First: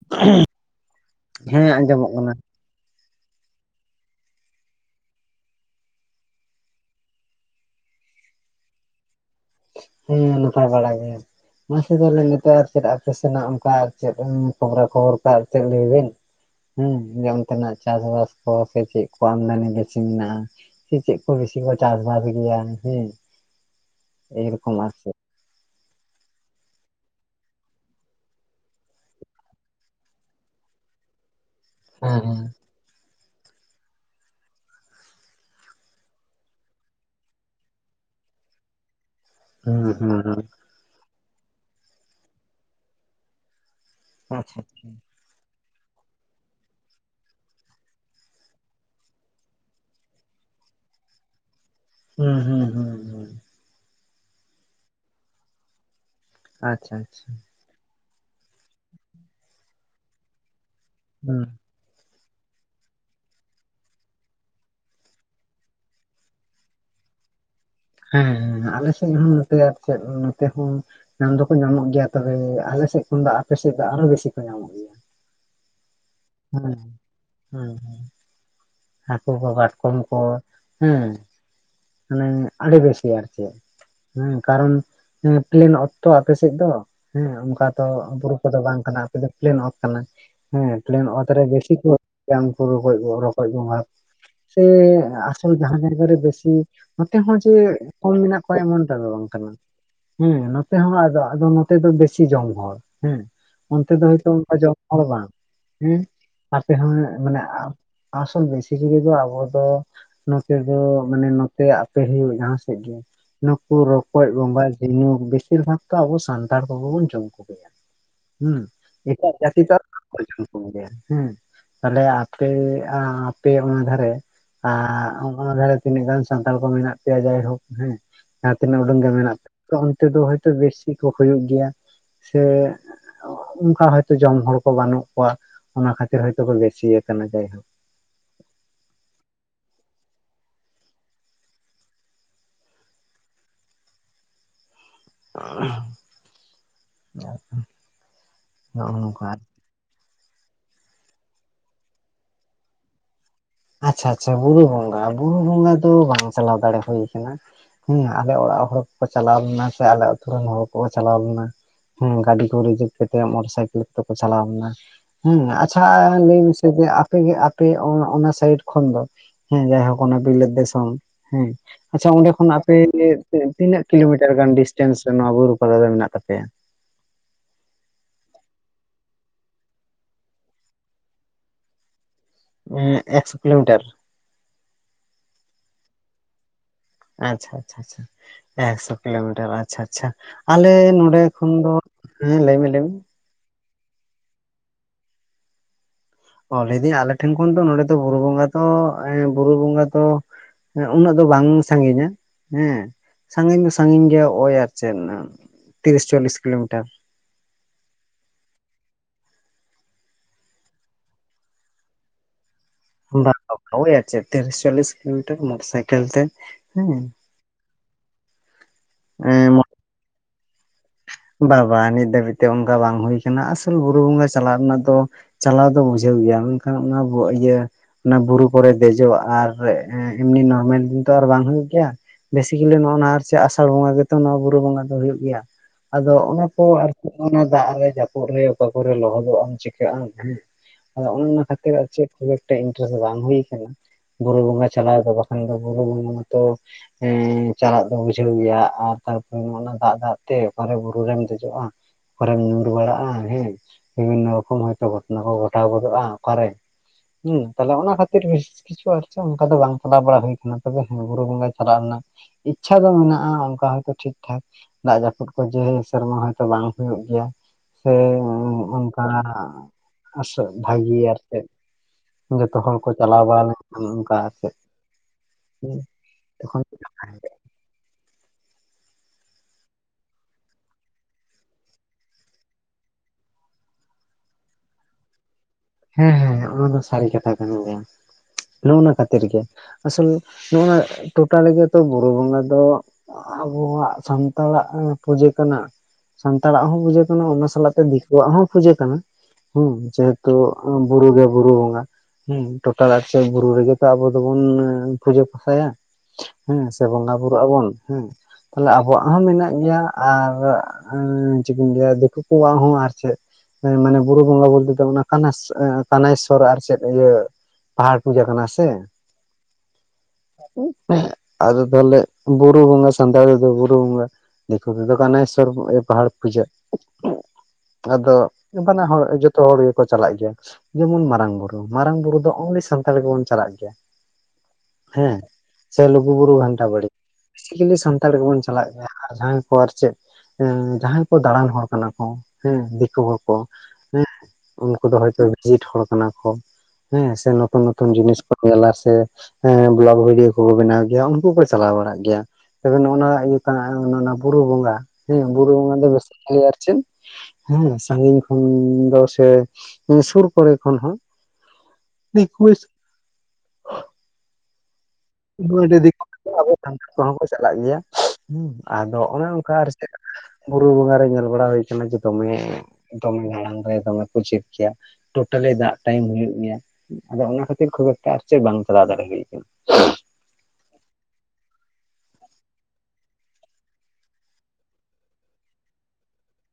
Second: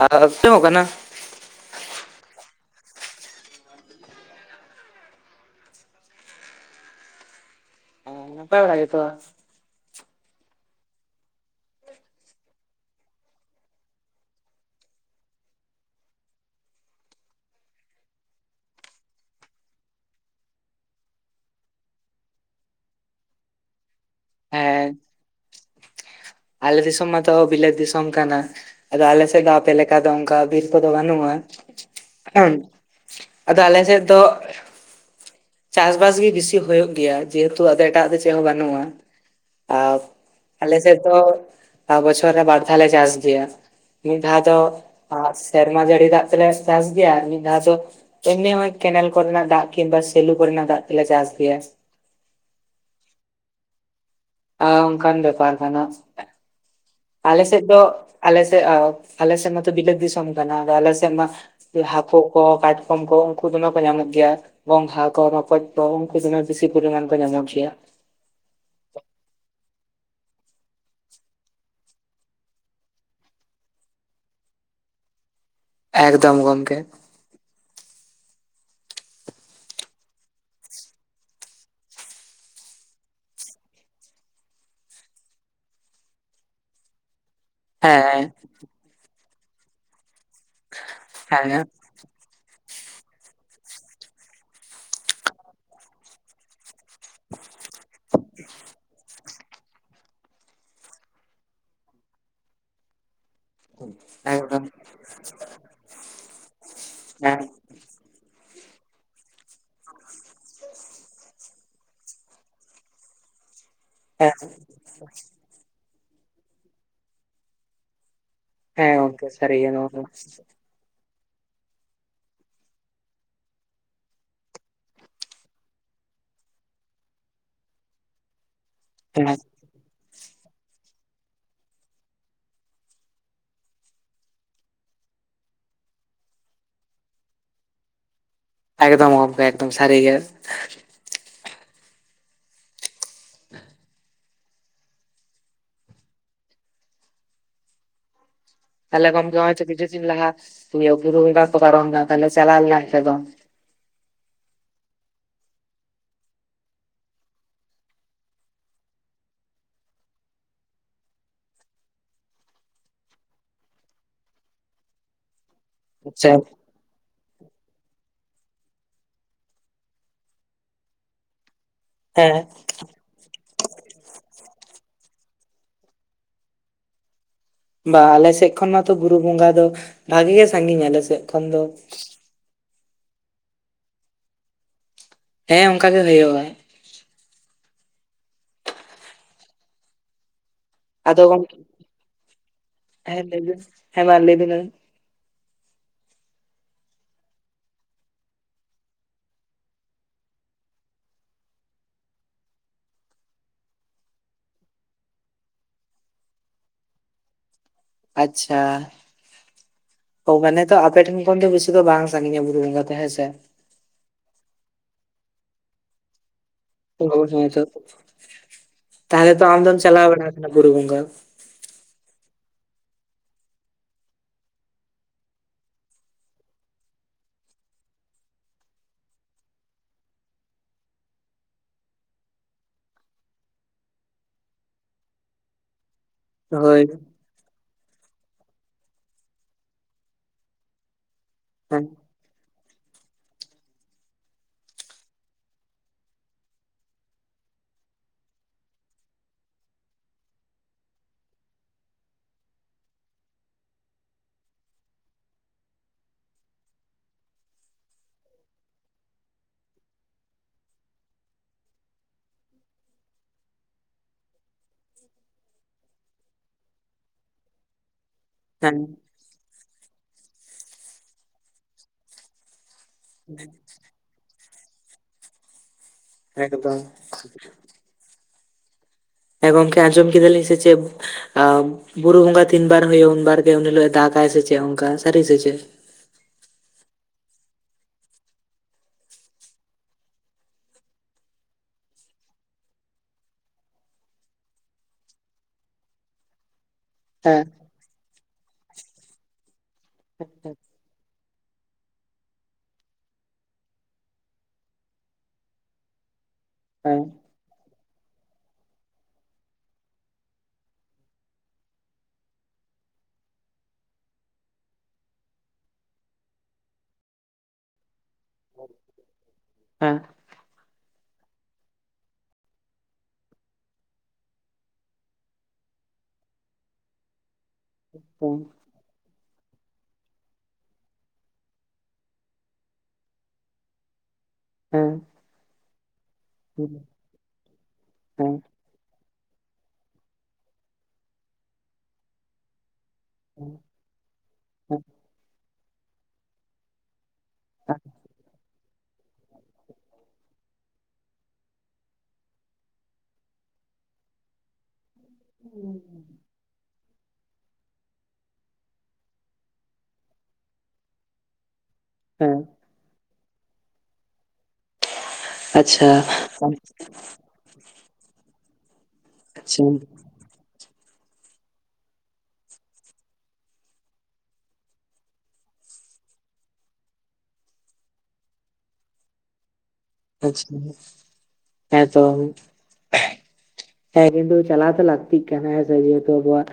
[unintelligible] ᱠᱟᱱᱟ? ᱦᱮᱸ ᱟᱸᱡᱚᱢᱚᱜ ᱠᱟᱱᱟ᱾ ᱚ ᱱᱟᱯᱟᱭ ᱵᱟᱲᱟ ᱜᱮᱛᱚ? ᱦᱩᱸ ᱱᱟᱯᱟᱭ ᱵᱟᱲᱟ ᱜᱮ᱾ ᱢᱟᱥᱮ ᱛᱟᱦᱚᱞᱮ ᱱᱤᱛᱚᱜ ᱟᱨ ᱪᱮᱫᱟᱜ ᱯᱮ ᱥᱮᱱᱚᱜ ᱚᱱᱠᱟ ᱪᱮᱫ ᱠᱷᱚᱵᱽᱨᱟ ᱠᱷᱚᱵᱚᱨ ᱠᱚ ᱟᱨ ᱪᱮᱫ ᱞᱟᱹᱭ ᱵᱤᱱ? ᱦᱩᱸ ᱡᱮ ᱚᱱᱛᱮᱱᱟᱜ ᱪᱟᱥ ᱵᱟᱥ ᱠᱚ ᱥᱮ ᱪᱮᱫ ᱠᱚ ᱟᱢᱫᱟᱱᱤ [unintelligible] ᱢᱮᱱᱟᱜᱼᱟ? ᱥᱮ ᱪᱮᱫ ᱠᱚ ᱵᱤᱥᱤ ᱠᱚ ᱪᱟᱥ-ᱵᱟᱥ ᱜᱮᱭᱟ ᱦᱩᱸ᱾ [inaudible] [unintelligible] ᱟᱞᱮ ᱫᱤᱥᱚᱢ ᱢᱚ ᱛᱚ ᱵᱤᱞᱟᱹᱛ ᱫᱤᱥᱚᱢ ᱠᱟᱱᱟ, ᱟᱫᱚ ᱟᱞᱮ ᱥᱮᱫ ᱫᱚ ᱟᱯᱮ ᱞᱮᱠᱟ ᱫᱚ ᱚᱱᱠᱟ ᱵᱤᱨ ᱠᱚᱫᱚ ᱵᱟᱹᱱᱩᱜᱼᱟ, ᱦᱮᱸ ᱦᱮᱸᱢ ᱟᱫᱚ ᱟᱞᱮ ᱥᱮᱫ ᱫᱚᱜ ᱪᱟᱥ ᱵᱟᱥ ᱜᱮ ᱵᱮᱥᱤ ᱦᱳᱭᱳᱜ ᱜᱮᱭᱟ, ᱡᱮᱦᱮᱛᱩ ᱟᱫᱚ ᱮᱴᱟᱜ ᱫᱮ ᱪᱮᱜ ᱦᱚᱸ ᱵᱟᱹᱱᱩᱜᱼᱟ᱾ ᱦᱮᱸ ᱦᱩᱸ ᱟᱻᱵ ᱦᱩᱸ ᱦᱩᱸ ᱟᱞᱮ ᱥᱮᱫ ᱫᱚ ᱟ ᱵᱚᱪᱷᱚᱨ ᱨᱮ ᱵᱟᱨ ᱫᱷᱟᱣ ᱞᱮ ᱪᱟᱥ ᱜᱮᱭᱟ᱾ ᱢᱤᱫ ᱫᱷᱟᱣ ᱟᱪᱪᱷᱟ ᱫᱚᱻᱜ ᱟᱪᱪᱷᱟ ᱟᱸ ᱥᱮᱨᱢᱟ ᱡᱟᱹᱲᱤ ᱫᱟᱜ ᱛᱮᱞᱮ ᱪᱟᱥ ᱜᱮᱭᱟ ᱟᱨ ᱢᱤᱫ ᱫᱷᱟᱣ ᱫᱚ ᱮᱢᱱᱤ ᱦᱚᱸᱭ ᱠᱮᱱᱮᱞ ᱠᱚᱨᱮᱱᱟᱜ ᱫᱟᱜ ᱠᱤᱢ ᱵᱟ ᱥᱤᱞᱩ ᱠᱚᱨᱮᱱᱟᱜ ᱫᱟᱜ ᱛᱮᱞᱮ ᱪᱟᱥ ᱜᱮᱭᱟ᱾ ᱦᱩᱸ ᱦᱩᱸ ᱦᱩᱸ ᱦᱩᱸ ᱾ ᱟᱸ ᱚᱝᱠᱟᱱ ᱵᱮᱯᱟᱨ ᱠᱟᱱᱟᱜ᱾ ᱟᱪᱪᱷᱟ ᱭ, ᱟᱞᱮ ᱥᱮᱫ ᱫᱚ ᱟᱞᱮ ᱥᱮᱜᱼᱚ ᱟᱞᱮ ᱥᱮᱫ ᱱᱚᱛᱮ ᱵᱤᱞᱟᱹᱛ ᱫᱤᱥᱚᱢ ᱠᱟᱱᱟ ᱟᱫᱚ ᱟᱞᱮ ᱥᱮᱫ ᱢᱟ ᱦᱩᱸ ᱡᱩᱫᱤ ᱦᱟᱠᱳ ᱠᱚ ᱠᱟᱴᱠᱚᱢ ᱠᱚ ᱩᱸᱠᱩ ᱫᱚᱢᱮ ᱠᱚ ᱧᱟᱢᱚᱜ ᱜᱮᱭᱟ, ᱜᱚᱝᱜᱷᱟ ᱠᱚ ᱨᱚᱠᱚᱡ ᱠᱚ ᱩᱸᱠᱩ ᱫᱚᱢᱮ ᱵᱮᱥᱤ ᱯᱩᱨᱟᱹ ᱜᱟᱱ ᱠᱚ ᱧᱟᱢᱚᱜ ᱜᱮᱭᱟ᱾ ᱦᱮᱸ ᱦᱮᱸ ᱟᱞᱮᱥᱮᱫ ᱦᱚᱸ ᱱᱚᱛᱮ ᱟᱨ ᱪᱮᱫ ᱱᱚᱛᱮ ᱦᱚᱸ ᱧᱟᱢ ᱫᱚᱠᱚ ᱧᱟᱢᱚᱜ ᱜᱮᱭᱟ ᱛᱚᱵᱮ ᱟᱞᱮᱥᱮᱫ ᱠᱷᱚᱱ ᱫᱚ ᱟᱯᱮᱥᱮᱫ ᱫᱚ ᱟᱨᱦᱚ ᱵᱮᱥᱤ ᱠᱚ ᱧᱟᱢᱚᱜ ᱜᱮᱭᱟ᱾ ᱮᱠᱫᱚᱢ ᱜᱚᱢᱠᱮ᱾ ᱦᱩᱸ ᱦᱩᱸ, ᱦᱟᱹᱠᱩ ᱠᱚ ᱠᱟᱴᱠᱚᱢ ᱠᱚ ᱦᱮᱸ᱾ ᱢᱟᱱᱮ ᱟᱹᱰᱤ ᱵᱮᱥ ᱜᱮ ᱟᱨᱠᱤ, ᱦᱮᱸ ᱠᱟᱨᱚᱱ ᱦᱮᱸ ᱯᱮᱞᱮᱱ ᱚᱛ ᱛᱚ ᱟᱯᱮᱥᱮᱫ ᱫᱚ ᱦᱮᱸ ᱚᱱᱠᱟ ᱛᱚᱻᱜ ᱦᱮᱸ ᱵᱩᱨᱩ ᱠᱚᱫᱚ ᱵᱟᱝ ᱠᱟᱱᱟ ᱟᱯᱮ ᱫᱚ ᱯᱮᱞᱮᱱ ᱚᱛ ᱠᱟᱱᱟ ᱦᱮᱸ ᱯᱮᱞᱮᱱ ᱚᱛ ᱨᱮ ᱦᱮᱸ ᱵᱮᱥᱤ ᱠᱚ ᱧᱟᱢ ᱠᱚ ᱩᱱᱠᱩ ᱨᱚᱠᱚᱡ ᱨᱚᱠᱚᱡ ᱜᱚᱝᱜᱷᱟ, ᱥᱮ ᱟᱥᱚᱞ ᱡᱟᱦᱟᱸ ᱡᱟᱭᱜᱟ ᱨᱮ ᱵᱮᱥᱤ ᱱᱚᱛᱮ ᱦᱚᱸ ᱡᱮ ᱠᱚᱢ ᱢᱮᱱᱟᱜ ᱠᱚᱣᱟ ᱮᱢᱚᱱ ᱴᱟᱜ ᱫᱚ ᱵᱟᱝ ᱠᱟᱱᱟ, ᱦᱮᱸ ᱱᱚᱛᱮ ᱦᱚᱸ ᱟᱫᱚ ᱟᱫᱚ ᱱᱚᱛᱮ ᱫᱚ ᱵᱮᱥᱤ ᱡᱚᱢ ᱦᱚᱲ ᱦᱮᱸ᱾ ᱚᱱᱛᱮ ᱫᱚ ᱦᱚᱭᱛᱳ ᱚᱱᱠᱟ ᱮᱠᱫᱚᱢ ᱡᱚᱢ ᱦᱚᱲ ᱵᱟᱝ ᱦᱮᱸ ᱟᱯᱮ ᱦᱚᱸ ᱮᱸ ᱦᱮᱸ ᱢᱟᱱᱮ ᱟᱯ ᱟᱥᱚᱞ ᱵᱟᱹᱭᱥᱤ ᱡᱤᱜᱟᱹ ᱫᱚ ᱟᱵᱚ ᱫᱚ ᱱᱚᱛᱮ ᱫᱚ ᱢᱟᱱᱮ ᱱᱚᱛ- ᱛᱮ ᱟᱯᱮ ᱦᱩᱭᱩᱜ ᱡᱟᱦᱟᱸ ᱥᱮᱫ ᱜᱮ, ᱱᱩᱠᱩ ᱨᱚᱠᱚᱡ, ᱦᱮᱸ ᱜᱚᱝᱜᱷᱟ, ᱡᱷᱤᱱᱩᱠ ᱵᱮ- ᱥᱤᱨ ᱵᱷᱟᱜᱽ ᱛᱚ ᱟᱵᱚ ᱥᱟᱱᱛᱟᱲ ᱠᱚᱜᱮ ᱵᱚᱱ ᱡᱚᱢ ᱠᱚ ᱜᱮᱭᱟ᱾ ᱦᱩᱸ ᱦᱮᱸ ᱜᱚᱢᱠᱮ ᱮᱴᱟᱜ ᱥᱟᱹᱨᱤ ᱡᱟᱹᱛᱤ ᱜᱮ ᱫᱚ ᱟᱨ ᱱᱚᱣᱟ ᱵᱟᱠᱚ ᱡᱚᱢ ᱠᱚ ᱜᱮᱭᱟ ᱦᱮᱸ, ᱛᱟᱦᱮᱞᱮ ᱟᱯᱮ ᱟᱸ ᱻᱯᱮ ᱚᱱᱟ ᱫᱷᱟᱨᱮ, ᱟᱸ ᱚᱱᱟ ᱫᱷᱟᱨᱮ ᱛᱤᱱᱟᱹᱜ ᱜᱟᱱ ᱥᱟᱱᱛᱟᱲ ᱠᱚ ᱢᱮᱱᱟᱜ ᱯᱮᱭᱟ ᱡᱟᱭᱦᱩᱠ ᱦᱮᱸ ᱡᱟᱦᱟᱸ ᱛᱤᱱᱟᱹᱜ ᱩᱰᱟᱝ ᱜᱮ ᱦᱮᱸ ᱢᱮᱱᱟᱜ ᱯᱮ ᱚᱱᱛᱮ ᱫᱚ ᱦᱚᱭᱛᱳ ᱵᱮᱥᱤ ᱠᱚ ᱦᱩᱭᱩᱜ ᱜᱮᱭᱟ, ᱥᱮ ᱚᱸᱠᱟ ᱦᱚᱭᱛᱳ ᱡᱚᱢ ᱦᱚᱲ ᱠᱚ ᱵᱟᱹᱱᱩᱜ ᱠᱚᱣᱟ, ᱚᱱᱟ ᱠᱷᱟᱹᱛᱤᱨ ᱦᱚᱭᱛᱳ ᱠᱚ ᱵᱮᱥᱤ ᱭᱟᱠᱟᱱᱟ ᱡᱟᱭᱦᱩᱠ᱾ ᱮᱠᱫᱚᱢ ᱜᱚᱢᱠᱮ ᱮᱠᱫᱚᱢ ᱥᱟᱹᱨᱤ ᱜᱮ᱾ [inaudible] [unintelligible] ᱱᱚᱜᱼᱚ ᱛᱟᱦᱮᱞᱮ ᱱᱚᱝᱠᱟ ᱜᱚᱢᱠᱮ ᱦᱚᱸᱜᱼᱚᱭ ᱠᱤᱪᱷᱩ ᱪᱤᱱ ᱞᱟᱦᱟ ᱚ ᱣᱤᱭᱳ ᱵᱩᱨᱩ ᱵᱚᱸᱜᱟ ᱠᱚ ᱯᱟᱨᱚᱢ ᱮᱱᱟ ᱛᱟᱦᱮᱞᱮ ᱪᱟᱞᱟᱣ ᱞᱮᱱᱟᱢ ᱥᱮ ᱵᱟᱝ? ᱟᱪᱪᱷᱟ ᱟᱪᱪᱷᱟ ᱵᱩᱨᱩ ᱵᱚᱸᱜᱟ ᱵᱩᱨᱩ ᱵᱚᱸᱜᱟ ᱫᱚ ᱵᱟᱝ ᱪᱟᱞᱟᱣ ᱫᱟᱲᱮ ᱦᱩᱭ ᱠᱟᱱᱟ᱾ ᱦᱩᱸ ᱟᱞᱮ ᱚᱲᱟᱜ ᱦᱚᱲ ᱠᱚᱠᱚ ᱪᱟᱞᱟᱣ ᱞᱮᱱᱟ ᱥᱮ ᱟᱞᱮ ᱟᱹᱛᱩ ᱨᱮᱱ ᱦᱚᱲ ᱠᱚᱠᱚ ᱪᱟᱞᱟᱣ ᱞᱮᱱᱟ, ᱦᱩᱸ ᱜᱟᱹᱰᱤ ᱠᱚ ᱨᱤᱡᱟᱹᱵᱽ ᱠᱮᱛᱮᱜ ᱢᱚᱴᱚᱨ ᱥᱟᱭᱠᱮᱞ ᱠᱚᱛᱮ ᱠᱚ ᱪᱟᱞᱟᱣ ᱞᱮᱱᱟ᱾ ᱦᱩᱸ ᱟᱪᱪᱷᱟᱼᱟ ᱟᱪᱪᱷᱟ ᱞᱟᱹᱭ ᱢᱮᱥᱮ ᱡᱮ ᱟᱯᱮ ᱜᱮ ᱟᱯᱮ ᱚᱱ ᱚᱱᱟ ᱥᱮ ᱥᱟᱹᱭᱤᱰ ᱠᱷᱚᱱ ᱫᱚ ᱦᱮᱸ ᱡᱟᱭᱦᱩᱠ ᱚᱱᱟ ᱵᱤᱞᱟᱹᱫᱽ ᱫᱤᱥᱚᱢ ᱦᱮᱸ ᱟᱪᱪᱷᱟ ᱚᱸᱰᱮ ᱦᱮᱸ ᱠᱷᱚᱱ ᱟᱯ ᱯᱮᱻ ᱛᱤᱱ ᱛᱤᱱᱟᱹᱜ ᱠᱤᱞᱳᱢᱤᱴᱟᱹᱨ ᱜᱟᱱ ᱰᱤᱥᱴᱮᱱᱥ ᱨᱮ ᱱᱚᱣᱟ ᱵᱩᱨᱩ ᱯᱟᱛᱟ ᱫᱚ ᱢᱮᱱᱟᱜ ᱛᱟᱯᱮᱭᱟ? ᱵᱟᱝᱼᱟ ᱟᱞᱮ ᱥᱮᱜ ᱠᱷᱚᱱ ᱢᱟ ᱛᱚ ᱵᱩᱨᱩ ᱵᱚᱸᱜᱟ ᱫᱚ ᱵᱷᱟᱜᱮ ᱜᱮ ᱥᱟᱺᱜᱤᱧᱼᱟ, ᱟᱞᱮ ᱥᱮᱜ ᱠᱷᱚᱱ ᱫᱚ᱾ ᱮᱸ ᱮᱠ ᱥᱚ ᱠᱤᱞᱳᱢᱤᱴᱟᱨ? ᱦᱮᱸ ᱚᱝᱠᱟ ᱜᱮ ᱦᱩᱭᱩᱜᱼᱟ᱾ ᱟᱪᱪᱷᱟ ᱟᱪᱪᱷᱟ ᱟᱪᱪᱷᱟ ᱮᱠ ᱥᱚ ᱠᱤᱞᱳᱢᱤᱴᱟᱹᱨ ᱟᱪᱪᱷᱟ ᱟᱪᱪᱷᱟ ᱟᱞᱮ ᱟᱫᱚ ᱱᱚᱰᱮ ᱠᱷᱚᱱ ᱜᱚᱝᱠᱮ ᱫᱚ, ᱦᱮᱸ ᱞᱟᱹᱭ ᱢᱮ ᱞᱟᱹᱭ ᱢᱮ? ᱦᱮᱸ ᱞᱟᱹᱭᱵᱮᱱ᱾ ᱦᱮᱸ ᱢᱟ ᱞᱟᱹᱭ ᱵᱤᱱ ᱟᱹᱵᱤᱱ᱾ ᱚᱻ ᱞᱟᱹᱭᱫᱟᱹᱧ ᱟᱞᱮ ᱴᱷᱮᱱ ᱠᱷᱚᱱ ᱫᱚ ᱱᱚᱰᱮ ᱫᱚ ᱵᱩᱨᱩ ᱵᱚᱸᱜᱟ ᱫᱚ ᱮᱸ ᱵᱩᱨᱩ ᱵᱚᱸᱜᱟ ᱫᱚ ᱩᱱᱟᱹᱜ ᱫᱚ ᱵᱟᱝ ᱥᱟᱺᱜᱤᱧᱟ ᱦᱮᱸ᱾ ᱥᱟᱺᱜᱤᱧ ᱫᱚ ᱥᱟᱺᱜᱤᱧ ᱜᱮᱭᱟ ᱳᱭ ᱟᱨ ᱪᱮᱫ ᱛᱤᱨᱤᱥ ᱪᱚᱞᱞᱤᱥ ᱠᱤᱞᱳ ᱢᱤᱴᱟᱨ᱾ ᱟᱪᱪᱷᱟ ᱚᱻ ᱢᱟᱱᱮ ᱫᱚ ᱟᱯᱮ ᱴᱷᱮᱱ ᱠᱷᱚᱱ ᱫᱚ ᱵᱮᱥᱤ ᱫᱚ ᱵᱟᱝ ᱥᱟᱺᱜᱤᱧᱟ ᱵᱩᱨᱩ ᱵᱚᱸᱜᱟ ᱛᱚ ᱦᱮᱸ ᱥᱮ? ᱵᱟᱝ ᱳᱭ ᱟᱨ ᱪᱮᱫ ᱛᱤᱨᱤᱥ ᱪᱚᱞᱞᱤᱥ ᱠᱤᱞᱳ ᱢᱤᱴᱟᱨ ᱢᱳᱴᱚᱨ ᱥᱟᱭᱠᱮᱞ ᱛᱮ᱾ ᱦᱮᱸ ᱛᱚ ᱦᱮᱸ ᱛᱚ ᱛᱟᱦᱚᱞᱮ ᱛᱚ ᱟᱢ ᱫᱚᱢ ᱪᱟᱞᱟᱣ ᱠᱟᱱᱟ ᱛᱟᱞᱦᱮ ᱵᱩᱨᱩ ᱵᱚᱸᱜᱟ? ᱵᱟᱸ ᱵᱟᱝ ᱱᱤᱛ ᱫᱷᱟᱹᱵᱤᱡ ᱛᱮ ᱚᱱᱠᱟ ᱵᱟᱝ ᱦᱩᱭ ᱠᱟᱱᱟ ᱟᱥᱚᱞ ᱵᱩᱨᱩ ᱵᱚᱸᱜᱟ ᱪᱟᱞᱟᱜ ᱨᱮᱱᱟᱜ ᱫᱚ ᱪᱟᱞᱟᱣ ᱫᱚ ᱵᱩᱡᱷᱟᱹᱣ ᱜᱮᱭᱟ ᱢᱮᱱᱠᱷᱟᱱ ᱚᱱᱟ ᱤᱭᱟᱹ ᱚᱱᱟ ᱵᱩᱨᱩ ᱠᱚᱨᱮ ᱫᱮᱡᱚᱜ ᱟᱨ ᱮᱢᱱᱤ ᱱᱚᱨᱢᱮᱞ ᱫᱤᱱ ᱛᱚ ᱟᱨ ᱵᱟᱝ ᱦᱩᱭᱩᱜ ᱜᱮᱭᱟ᱾ ᱵᱮᱥᱤ ᱠᱮᱞᱤ ᱱᱚᱜᱼᱱᱟ ᱟᱨᱪᱮᱫ ᱟᱥᱟᱲ ᱵᱚᱸᱜᱟ ᱜᱮ ᱛᱚ ᱱᱚᱣᱟ ᱵᱩᱨᱩ ᱵᱚᱸᱜᱟ ᱫᱚ ᱦᱩᱭᱩᱜ ᱜᱮᱭᱟ᱾ ᱟᱫᱚ ᱚᱱᱟ ᱠᱚ ᱦᱳᱭ ᱟᱨᱠᱤ ᱚᱱᱟ ᱫᱟᱜ ᱨᱮ ᱡᱟᱹᱯᱩᱫ ᱨᱮ ᱚᱠᱟ ᱠᱚᱨᱮ ᱞᱚᱦᱚᱫᱚᱜ ᱟᱢ ᱪᱤᱠᱟᱹᱜ ᱟᱢ ᱦᱮᱸ ᱟᱫᱚ ᱚᱱᱮ ᱚᱱᱟ ᱠᱷᱟᱹᱛᱤᱨ ᱦᱮᱸ ᱟᱨ ᱪᱮᱫ ᱠᱷᱩᱵ ᱮᱠᱴᱟ ᱤᱱᱴᱟᱨᱮᱥᱴ ᱵᱟᱝ ᱦᱩᱭ ᱠᱟᱱᱟ ᱵᱩᱨᱩ ᱵᱚᱸᱜᱟ ᱪᱟᱞᱟᱣ ᱫᱚ ᱵᱟᱠᱷᱟᱱ ᱫᱚ ᱵᱩᱨᱩ ᱵᱚᱸᱜᱟ ᱢᱟ ᱛᱚ ᱮᱸ ᱪᱟᱞᱟᱜ ᱫᱚ ᱵᱩᱡᱷᱟᱹᱣ ᱜᱮᱭᱟ ᱟᱨ ᱛᱟᱨᱯᱚᱨᱮ ᱱᱚᱜᱼᱱᱟ ᱫᱟᱜ ᱫᱟᱜ ᱛᱮ ᱚᱠᱟ ᱨᱮ ᱵᱩᱨᱩ ᱨᱮᱢ ᱫᱮᱡᱚᱜᱼᱟ᱾ ᱚᱠᱟ ᱨᱮᱢ ᱧᱩᱨ ᱵᱟᱲᱟᱜᱼᱟ ᱦᱮᱸ ᱵᱤᱵᱷᱤᱱᱱᱚ ᱨᱚᱠᱚᱢ ᱦᱚᱭᱛᱳ ᱜᱷᱚᱴᱚᱱᱟ ᱠᱚ ᱜᱷᱚᱴᱟᱣ ᱜᱚᱫᱚᱜᱼᱟ ᱚᱠᱟ ᱨᱮ᱾ ᱦᱩᱸ ᱛᱟᱞᱦᱮ ᱚᱱᱟ ᱠᱷᱟᱹᱛᱤᱨ ᱠᱤᱪᱷᱩ ᱟᱨ ᱚᱱᱠᱟ ᱫᱚ ᱵᱟᱝ ᱪᱟᱞᱟᱣ ᱵᱟᱲᱟ ᱦᱩᱭ ᱠᱟᱱᱟ ᱛᱚᱵᱮ ᱦᱮᱸ ᱵᱩᱨᱩ ᱵᱚᱸᱜᱟ ᱪᱟᱞᱟᱜ ᱨᱮᱱᱟᱜ ᱤᱪᱪᱷᱟ ᱫᱚ ᱢᱮᱱᱟᱜᱼᱟ ᱚᱱᱠᱟ ᱦᱚᱭ ᱛᱚ ᱴᱷᱤᱠ ᱴᱷᱟᱠ ᱫᱟᱜ ᱡᱟᱹᱯᱩᱫ ᱠᱚ ᱡᱮ ᱥᱮᱨᱢᱟ ᱦᱚᱭᱛᱚ ᱵᱟᱝ ᱦᱩᱭᱩᱜ ᱜᱮᱭᱟ ᱥᱮ ᱦᱮᱸ ᱚᱱᱠᱟ ᱟᱨ ᱥᱮᱫ ᱵᱷᱟᱹᱜᱤᱭᱟ ᱟᱨ ᱪᱮᱫ ᱡᱚᱛᱚ ᱦᱚᱲ ᱠᱚ ᱪᱟᱞᱟᱣ ᱵᱟᱲᱟ ᱞᱮᱱᱠᱷᱟᱱ ᱚᱱᱠᱟ ᱟᱨ ᱪᱮᱫ᱾ ᱦᱮᱸ᱾ ᱮᱠᱫᱚᱢ᱾ ᱮ ᱜᱚᱝᱠᱮ ᱟᱸᱡᱚᱢ ᱠᱮᱫᱟᱞᱤᱧ ᱥᱮᱪᱮᱫ ᱵᱩᱨᱩ ᱵᱚᱸᱜᱟ ᱛᱤᱱ ᱵᱟᱨ ᱦᱩᱭᱩᱜᱼᱟ ᱩᱱ ᱵᱟᱨ ᱜᱮ ᱩᱱ ᱦᱤᱞᱚᱜ ᱮ ᱫᱟᱜᱟᱭ ᱥᱮ ᱪᱮᱫ ᱚᱱᱠᱟ ᱥᱟᱹᱨᱤ ᱥᱮ ᱪᱮᱫ? ᱦᱮᱸ ᱦᱮᱸ ᱦᱮᱸ ᱚᱱᱟ ᱫᱚ ᱥᱟᱨᱤ ᱠᱟᱛᱷᱟ ᱠᱟᱱ ᱜᱮᱭᱟ᱾ ᱱᱚᱜᱼᱱᱟ ᱠᱷᱟᱹᱛᱤᱨ ᱜᱮ ᱟᱥᱚᱞ ᱱᱚᱜ-ᱱᱚᱣᱟ ᱴᱚᱴᱟᱞᱤ ᱜᱮᱛᱚ ᱵᱩᱨᱩ ᱵᱚᱸᱜᱟ ᱫᱚ ᱟᱵᱚᱣᱟᱜ ᱥᱟᱱᱛᱟᱲ ᱟᱜ ᱯᱩᱡᱟᱹ ᱠᱟᱱᱟ ᱥᱟᱱᱛᱟᱲ ᱟᱜ ᱦᱚᱸ ᱯᱩᱡᱟ ᱦᱮᱸ ᱚᱱᱟ ᱥᱟᱞᱟᱜ ᱛᱮ ᱫᱤᱠᱩᱣᱟᱜ ᱦᱚᱸ ᱯᱩᱡᱟᱹ ᱠᱟᱱᱟ ᱦᱮᱸ ᱦᱮᱸ ᱡᱮᱦᱮᱛᱩ ᱵᱩᱨᱩ ᱨᱮ ᱵᱩᱨᱩ ᱵᱚᱸᱜᱟ᱾ ᱦᱮᱸ ᱴᱚᱴᱟᱞ ᱟᱨ ᱪᱮᱫ ᱵᱩᱨᱩ ᱨᱮᱜᱮ ᱛᱚ ᱟᱵᱚ ᱫᱚᱵᱚᱱ ᱯᱩᱡᱟᱹ ᱯᱟᱥᱟᱭᱟ᱾ ᱦᱮᱸ ᱥᱮ ᱵᱚᱸᱜᱟ ᱵᱩᱨᱩᱜ ᱟᱵᱚᱱ ᱦᱮᱸ ᱛᱟᱞᱦᱞᱮ ᱟᱵᱚᱣᱟᱜ ᱦᱚᱸ ᱢᱮᱱᱟᱜ ᱜᱮᱭᱟ ᱟᱨ ᱡᱩᱫᱤᱧ ᱞᱟᱹᱭᱟ ᱫᱤᱠᱩ ᱠᱚᱣᱟᱜ ᱦᱚᱸ ᱟᱨ ᱪᱮᱫ ᱢᱟᱱᱮ ᱵᱩᱨᱩ ᱵᱚᱸᱜᱟ ᱵᱚᱞᱛᱮ ᱫᱚ ᱚᱱᱟ ᱠᱟᱱᱟᱥ ᱠᱟᱱᱟᱭᱮᱥᱚᱨ ᱟᱨ ᱪᱮᱫ ᱤᱭᱟᱹ ᱯᱟᱦᱟᱲ ᱯᱩᱡᱟᱹ ᱠᱟᱱᱟ ᱥᱮ᱾ ᱦᱮᱸ᱾ ᱟᱫᱚ ᱛᱟᱦᱚᱞᱮ ᱵᱩᱨᱩ ᱵᱚᱸᱜᱟ ᱥᱟᱱᱛᱟᱲ ᱛᱮ ᱫᱚ ᱵᱩᱨᱩ ᱵᱚᱸᱜᱟ᱾ ᱫᱮᱠᱳ ᱛᱮ ᱫᱚ ᱠᱟᱱᱟᱭᱮᱥᱥᱚᱨ ᱯᱟᱦᱟᱲ ᱯᱩᱡᱟ᱾ ᱟᱫᱚ ᱦᱮᱸ ᱵᱟᱱᱟ ᱦᱚᱲ, ᱡᱚᱛᱚ ᱦᱚᱲ ᱜᱮ ᱠᱚ ᱪᱟᱞᱟᱜ ᱜᱮᱭᱟ᱾ ᱡᱮᱢᱚᱱ ᱢᱟᱨᱟᱝ ᱵᱩᱨᱩ ᱢᱟᱨᱟᱝ ᱵᱩᱨᱩ ᱫᱚ ᱚᱱᱞᱤ ᱥᱟᱱᱛᱟᱲ ᱜᱮᱵᱚᱱ ᱪᱟᱞᱟᱜ ᱜᱮᱭᱟ᱾ ᱦᱮᱸ ᱥᱮ ᱞᱩᱜᱩᱵᱩᱨᱩ ᱜᱷᱟᱱᱴᱟ ᱵᱟᱲᱮ ᱵᱮᱥᱤᱠᱮᱞᱤ ᱥᱟᱱᱛᱟᱲ ᱦᱮᱸ ᱦᱮᱸ ᱜᱮᱵᱚᱱ ᱪᱟᱞᱟᱜ ᱜᱮᱭᱟ᱾ ᱟᱨ ᱡᱟᱦᱟᱸᱭ ᱠᱚ ᱟᱨ ᱪᱮᱫ ᱡᱟᱦᱟᱸᱭ ᱠᱚ ᱫᱟᱬᱟᱱ ᱦᱚᱲ ᱠᱟᱱᱟ ᱠᱚ ᱦᱮᱸ ᱫᱤᱠᱩ ᱦᱚᱲᱠᱚ᱾ ᱩᱱᱠᱩ ᱫᱚ ᱦᱚᱭᱛᱳ ᱵᱷᱤᱡᱤᱴ ᱦᱚᱲ ᱠᱟᱱᱟ ᱠᱚ ᱦᱮᱸ ᱥᱮ ᱱᱚᱛᱩᱱ ᱦᱮᱸ ᱱᱚᱛᱩᱱ ᱡᱤᱱᱤᱥ ᱠᱚ ᱧᱮᱞᱟ ᱥᱮ ᱦᱮᱸ ᱵᱞᱚᱠ ᱵᱷᱤᱰᱤᱭᱳ ᱠᱚᱠᱚ ᱵᱮᱱᱟᱣ ᱜᱮᱭᱟ ᱩᱱᱠᱩ ᱠᱚ ᱪᱟᱞᱟᱣ ᱵᱟᱲᱟᱜ ᱜᱮᱭᱟ᱾ ᱛᱚᱵᱮ ᱱᱚᱜᱼᱱᱟ ᱦᱩᱭᱩᱜ ᱠᱟᱱᱟ ᱱᱚᱣᱟ ᱵᱩᱨᱩ ᱵᱚᱸᱜᱟ᱾ ᱦᱮᱸ ᱵᱩᱨᱩ ᱵᱚᱸᱜᱟ ᱫᱚ ᱵᱮᱥ ᱟᱨ ᱪᱮᱫ ᱦᱮᱸ ᱥᱟᱜᱤᱧ ᱠᱷᱚᱱ ᱫᱚᱼᱼ ᱥᱮ ᱥᱩᱨ ᱠᱚᱨᱮ ᱠᱷᱚᱱ ᱦᱚᱸ [inaudible] ᱦᱮᱸ ᱟᱹᱰᱤ ᱟᱪᱪᱷᱟ ᱫᱤᱠᱳ ᱟᱵᱚ ᱥᱟᱱᱛᱟᱲ ᱠᱚᱦᱚᱸ ᱠᱚ ᱪᱟᱞᱟᱜ ᱜᱮᱭᱟ ᱦᱮᱸ ᱟᱫᱚ ᱚᱱᱮ ᱚᱱᱠᱟ ᱟᱪᱪᱷᱟ ᱟᱨ ᱪᱮᱫᱼᱼ ᱵᱩᱨᱩ ᱵᱚᱸᱜᱟ ᱨᱮ ᱧᱮᱞ ᱵᱟᱲᱟ ᱦᱩᱭ ᱠᱟᱱᱟ ᱡᱮ ᱫᱚᱢᱮᱼᱼ ᱫᱚᱢᱮ ᱢᱟᱲᱟᱝ ᱫᱚ ᱫᱚᱢᱮ ᱠᱚ ᱪᱮᱠ ᱜᱮᱭᱟ ᱴᱳᱴᱟᱞᱤ ᱫᱟᱜ ᱴᱟᱭᱤᱢ ᱦᱩᱭᱩᱜ ᱜᱮᱭᱟᱼᱼ ᱟᱫᱚ ᱚᱱᱟ ᱠᱷᱟᱹᱛᱤᱨ ᱠᱷᱩᱵ ᱮᱠᱴᱟ ᱟᱨ ᱵᱟᱝ ᱪᱟᱞᱟᱣ ᱫᱟᱲᱮ ᱦᱩᱭᱩᱜ ᱠᱟᱱᱟ᱾ ᱟᱪᱪᱷᱟ ᱦᱮᱸᱛᱚ᱾ ᱦᱮᱸ ᱠᱤᱱᱛᱩ ᱪᱟᱞᱟᱣ ᱫᱚ ᱞᱟᱹᱠᱛᱤᱜ ᱠᱟᱱᱟ ᱦᱮᱸ ᱡᱮᱦᱮᱛᱩ ᱟᱵᱚᱣᱟᱜᱼᱼ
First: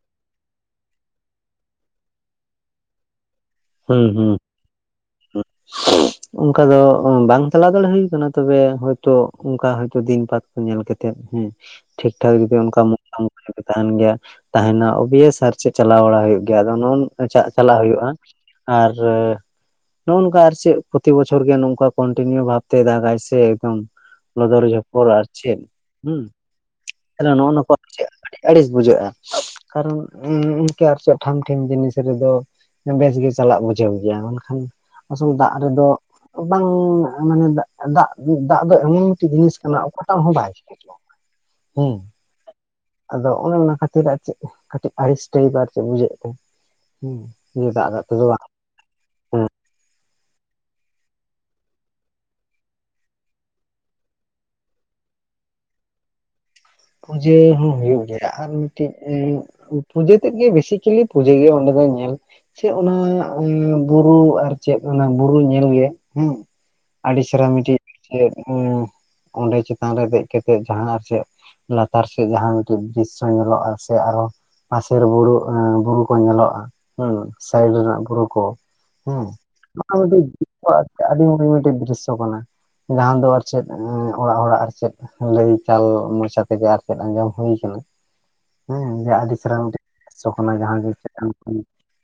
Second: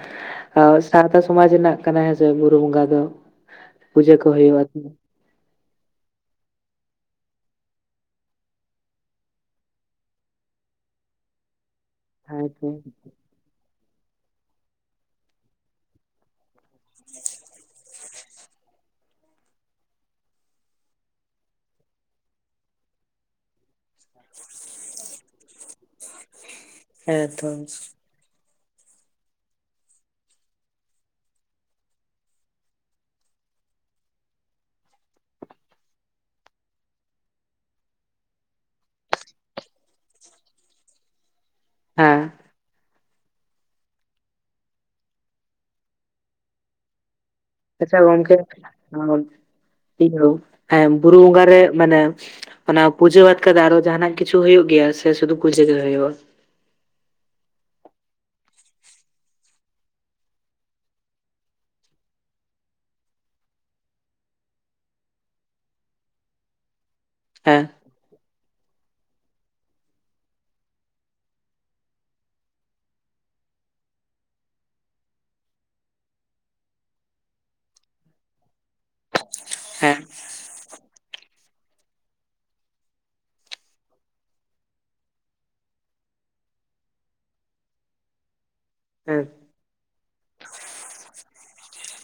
ᱟᱨ ᱥᱟᱶᱛᱟ ᱥᱚᱢᱟᱡᱽ ᱨᱮᱱᱟᱜ ᱠᱟᱱᱟ ᱦᱮᱸᱥᱮ ᱵᱩᱨᱩ ᱵᱚᱸᱜᱟ ᱫᱚ᱾ ᱦᱩᱸ ᱯᱩᱡᱟᱹ ᱠᱚ ᱦᱩ᱾ᱸ ᱦᱩᱭᱩᱜᱼᱟ [unintelligible] ᱚᱱᱠᱟ ᱫᱚ ᱵᱟᱝ ᱪᱟᱞᱟᱣ ᱫᱟᱲᱮ ᱦᱳᱭ ᱠᱟᱱᱟ ᱛᱚᱵᱮ ᱦᱳᱭᱛᱚ ᱚᱱᱠᱟ ᱦᱟᱱᱛᱮ ᱫᱤᱱ ᱯᱟᱛᱼᱼ ᱧᱮᱞ ᱠᱟᱛᱮᱫ ᱦᱮᱸ ᱴᱷᱤᱠ ᱴᱷᱟᱠ ᱦᱮᱸ ᱡᱚᱫᱤ ᱛᱚ ᱚᱱᱠᱟ [unintelligible] ᱛᱟᱦᱮᱱ ᱜᱮᱭᱟ ᱛᱟᱦᱮᱱᱟ ᱳᱵᱤᱭᱮᱥ ᱟᱨ ᱪᱮᱫ ᱪᱟᱞᱟᱣ ᱵᱟᱲᱟ ᱦᱩᱭᱩᱜ ᱜᱮᱭᱟ ᱟᱫᱚ ᱱᱚᱜᱼᱚᱭ ᱱᱚᱝᱠᱟ ᱪᱟᱞᱟᱣ ᱦᱩᱭᱩᱜᱼᱟ᱾ ᱟᱨᱻ ᱱᱚᱜᱼᱚᱭ ᱱᱚᱝᱠᱟ ᱟᱨ ᱪᱮᱫ ᱯᱨᱚᱛᱤ ᱵᱚᱪᱷᱚᱨ ᱜᱮ ᱱᱚᱝᱠᱟ ᱠᱚᱱᱴᱤᱱᱤᱭᱩ ᱵᱷᱟᱵᱛᱮ ᱫᱟᱜᱟᱭ ᱥᱮ ᱮᱠᱫᱚᱢᱼᱼ ᱞᱚᱫᱚᱨ ᱡᱷᱚᱯᱚᱨ ᱟᱨ ᱪᱮᱫ ᱦᱮᱸ ᱦᱮᱸᱛᱚ ᱱᱚᱜᱼ ᱱᱟ ᱠᱚ ᱟᱨ ᱪᱮᱫ, ᱟᱹᱰᱤ ᱟᱹᱲᱤᱥ ᱵᱩᱡᱷᱟᱹᱜᱼᱟ ᱠᱟᱨᱚᱱ ᱤᱱᱠᱟᱹ ᱟᱨ ᱪᱮᱫ ᱴᱷᱟᱢ ᱴᱷᱤᱢ ᱡᱤᱱᱤᱥ ᱨᱮᱫᱚᱼᱼ ᱵᱮᱥᱜᱮ ᱪᱟᱞᱟᱜ ᱵᱩᱡᱷᱟᱹᱣ ᱜᱮᱭᱟ ᱢᱮᱱᱠᱷᱟᱱ ᱟᱥᱚᱞ ᱫᱟᱜ ᱨᱮᱫᱚᱼᱼ ᱵᱟᱝ ᱢᱟᱱᱮ ᱫᱟᱜ ᱫᱟᱜ ᱫᱚ ᱮᱢᱚᱱ ᱢᱤᱫᱴᱮᱡ ᱡᱤᱱᱤᱥ ᱠᱟᱱᱟ ᱚᱠᱟᱴᱟᱜ ᱦᱚᱸ ᱵᱟᱭᱼᱼ [unintelligible] ᱦᱮᱸ, ᱟᱫᱚ ᱚᱱᱮ ᱚᱱᱟ ᱠᱷᱟᱹᱛᱤᱨ ᱟᱨ ᱪᱮᱫ ᱠᱟᱹᱴᱤᱡ ᱟᱹᱲᱤᱥ ᱴᱟᱹᱭᱤᱯ ᱟᱨ ᱪᱮᱫ ᱵᱩᱡᱷᱟᱹᱜ ᱠᱟᱱᱟᱼᱼ ᱟᱪᱪᱷᱟ ᱜᱚᱢᱠᱮ ᱤᱭᱟᱹ ᱦᱮ ᱵᱩᱨᱩ ᱵᱚᱸᱜᱟ ᱨᱮ ᱢᱟᱱᱮᱼᱼ ᱚᱱᱟ ᱯᱩᱡᱟᱹ ᱵᱟᱫ ᱠᱟᱛᱮ ᱟᱨᱚ ᱡᱟᱦᱟᱱᱟᱜ ᱠᱤᱪᱷᱩ ᱦᱩᱭᱩᱜ ᱜᱮᱭᱟ ᱥᱮ ᱥᱩᱫᱷᱩ ᱯᱩᱡᱟᱹ ᱜᱮ ᱦᱩᱭᱩᱜᱼᱟ᱾ ᱯᱩᱡᱟᱹ ᱦᱚᱸ ᱦᱩᱭᱩᱜ ᱜᱮᱭᱟ ᱟᱨ ᱢᱤᱫᱴᱤᱡ᱾ ᱯᱩᱡᱟᱹ ᱛᱮᱫ ᱜᱮ ᱵᱮᱥᱤᱠᱮᱞᱤ ᱯᱩᱡᱟᱹ ᱜᱮ ᱚᱸᱰᱮ ᱫᱚ ᱧᱮᱞᱼᱼ ᱪᱮᱫ ᱚᱱᱟ ᱵᱩᱨᱩ ᱟᱨ ᱪᱮᱫ ᱚᱱᱟ ᱵᱩᱨᱩ ᱧᱮᱞ ᱜᱮ ᱦᱮᱸ, ᱟᱹᱰᱤ ᱪᱮᱨᱦᱟ ᱦᱮᱸ ᱢᱤᱫᱤᱴᱤᱡ ᱪᱮᱫ ᱚᱸᱰᱮ ᱪᱮᱛᱟᱱ ᱨᱮ ᱫᱮᱡ ᱠᱟᱛᱮᱜ ᱡᱟᱦᱟᱸ ᱟᱨ ᱪᱮᱫᱼᱼ ᱞᱟᱛᱟᱨ ᱥᱮᱫ ᱡᱟᱦᱟᱸ ᱢᱤᱫᱴᱮᱱ ᱫᱨᱤᱥᱥᱚ ᱧᱮᱞᱚᱜᱼᱟ ᱥᱮ ᱟᱨᱦᱚᱼᱼ ᱯᱟᱥᱮᱨ ᱵᱩᱨᱩ ᱵᱩᱨᱩ ᱠᱚ ᱧᱮᱞᱚᱜᱼᱟ ᱦᱮᱸ ᱥᱟᱭᱤᱰ ᱨᱮᱱᱟᱜ ᱵᱩᱨᱩ ᱠᱚ ᱦᱮᱸ ᱚᱱᱟ ᱦᱮᱸ ᱢᱤᱫᱴᱤᱡ ᱟᱹᱰᱤ ᱢᱤᱫ ᱢᱤᱫᱴᱤᱡ ᱫᱨᱤᱥᱥᱚ ᱠᱟᱱᱟ᱾ ᱡᱟᱦᱟᱸ ᱫᱚ ᱟᱨ ᱪᱮᱫ ᱚᱲᱟᱜ ᱦᱚᱲᱟᱜ ᱟᱨ ᱪᱮᱫ ᱞᱟᱹᱭ ᱪᱟᱞ ᱢᱚᱪᱟᱼᱼ ᱜᱮ ᱟᱨ ᱪᱮᱫ ᱟᱸᱡᱚᱢ ᱦᱩᱭ ᱠᱟᱱᱟ ᱦᱮᱸ ᱡᱮ ᱟᱹᱰᱤ ᱪᱮᱨᱦᱟ ᱢᱤᱫᱴᱤᱡᱼᱼ ᱡᱚᱠᱷᱚᱱ ᱡᱟᱦᱟᱸ ᱡᱤᱱᱤᱥ ᱪᱮᱛᱟᱱ ᱠᱷᱚᱱ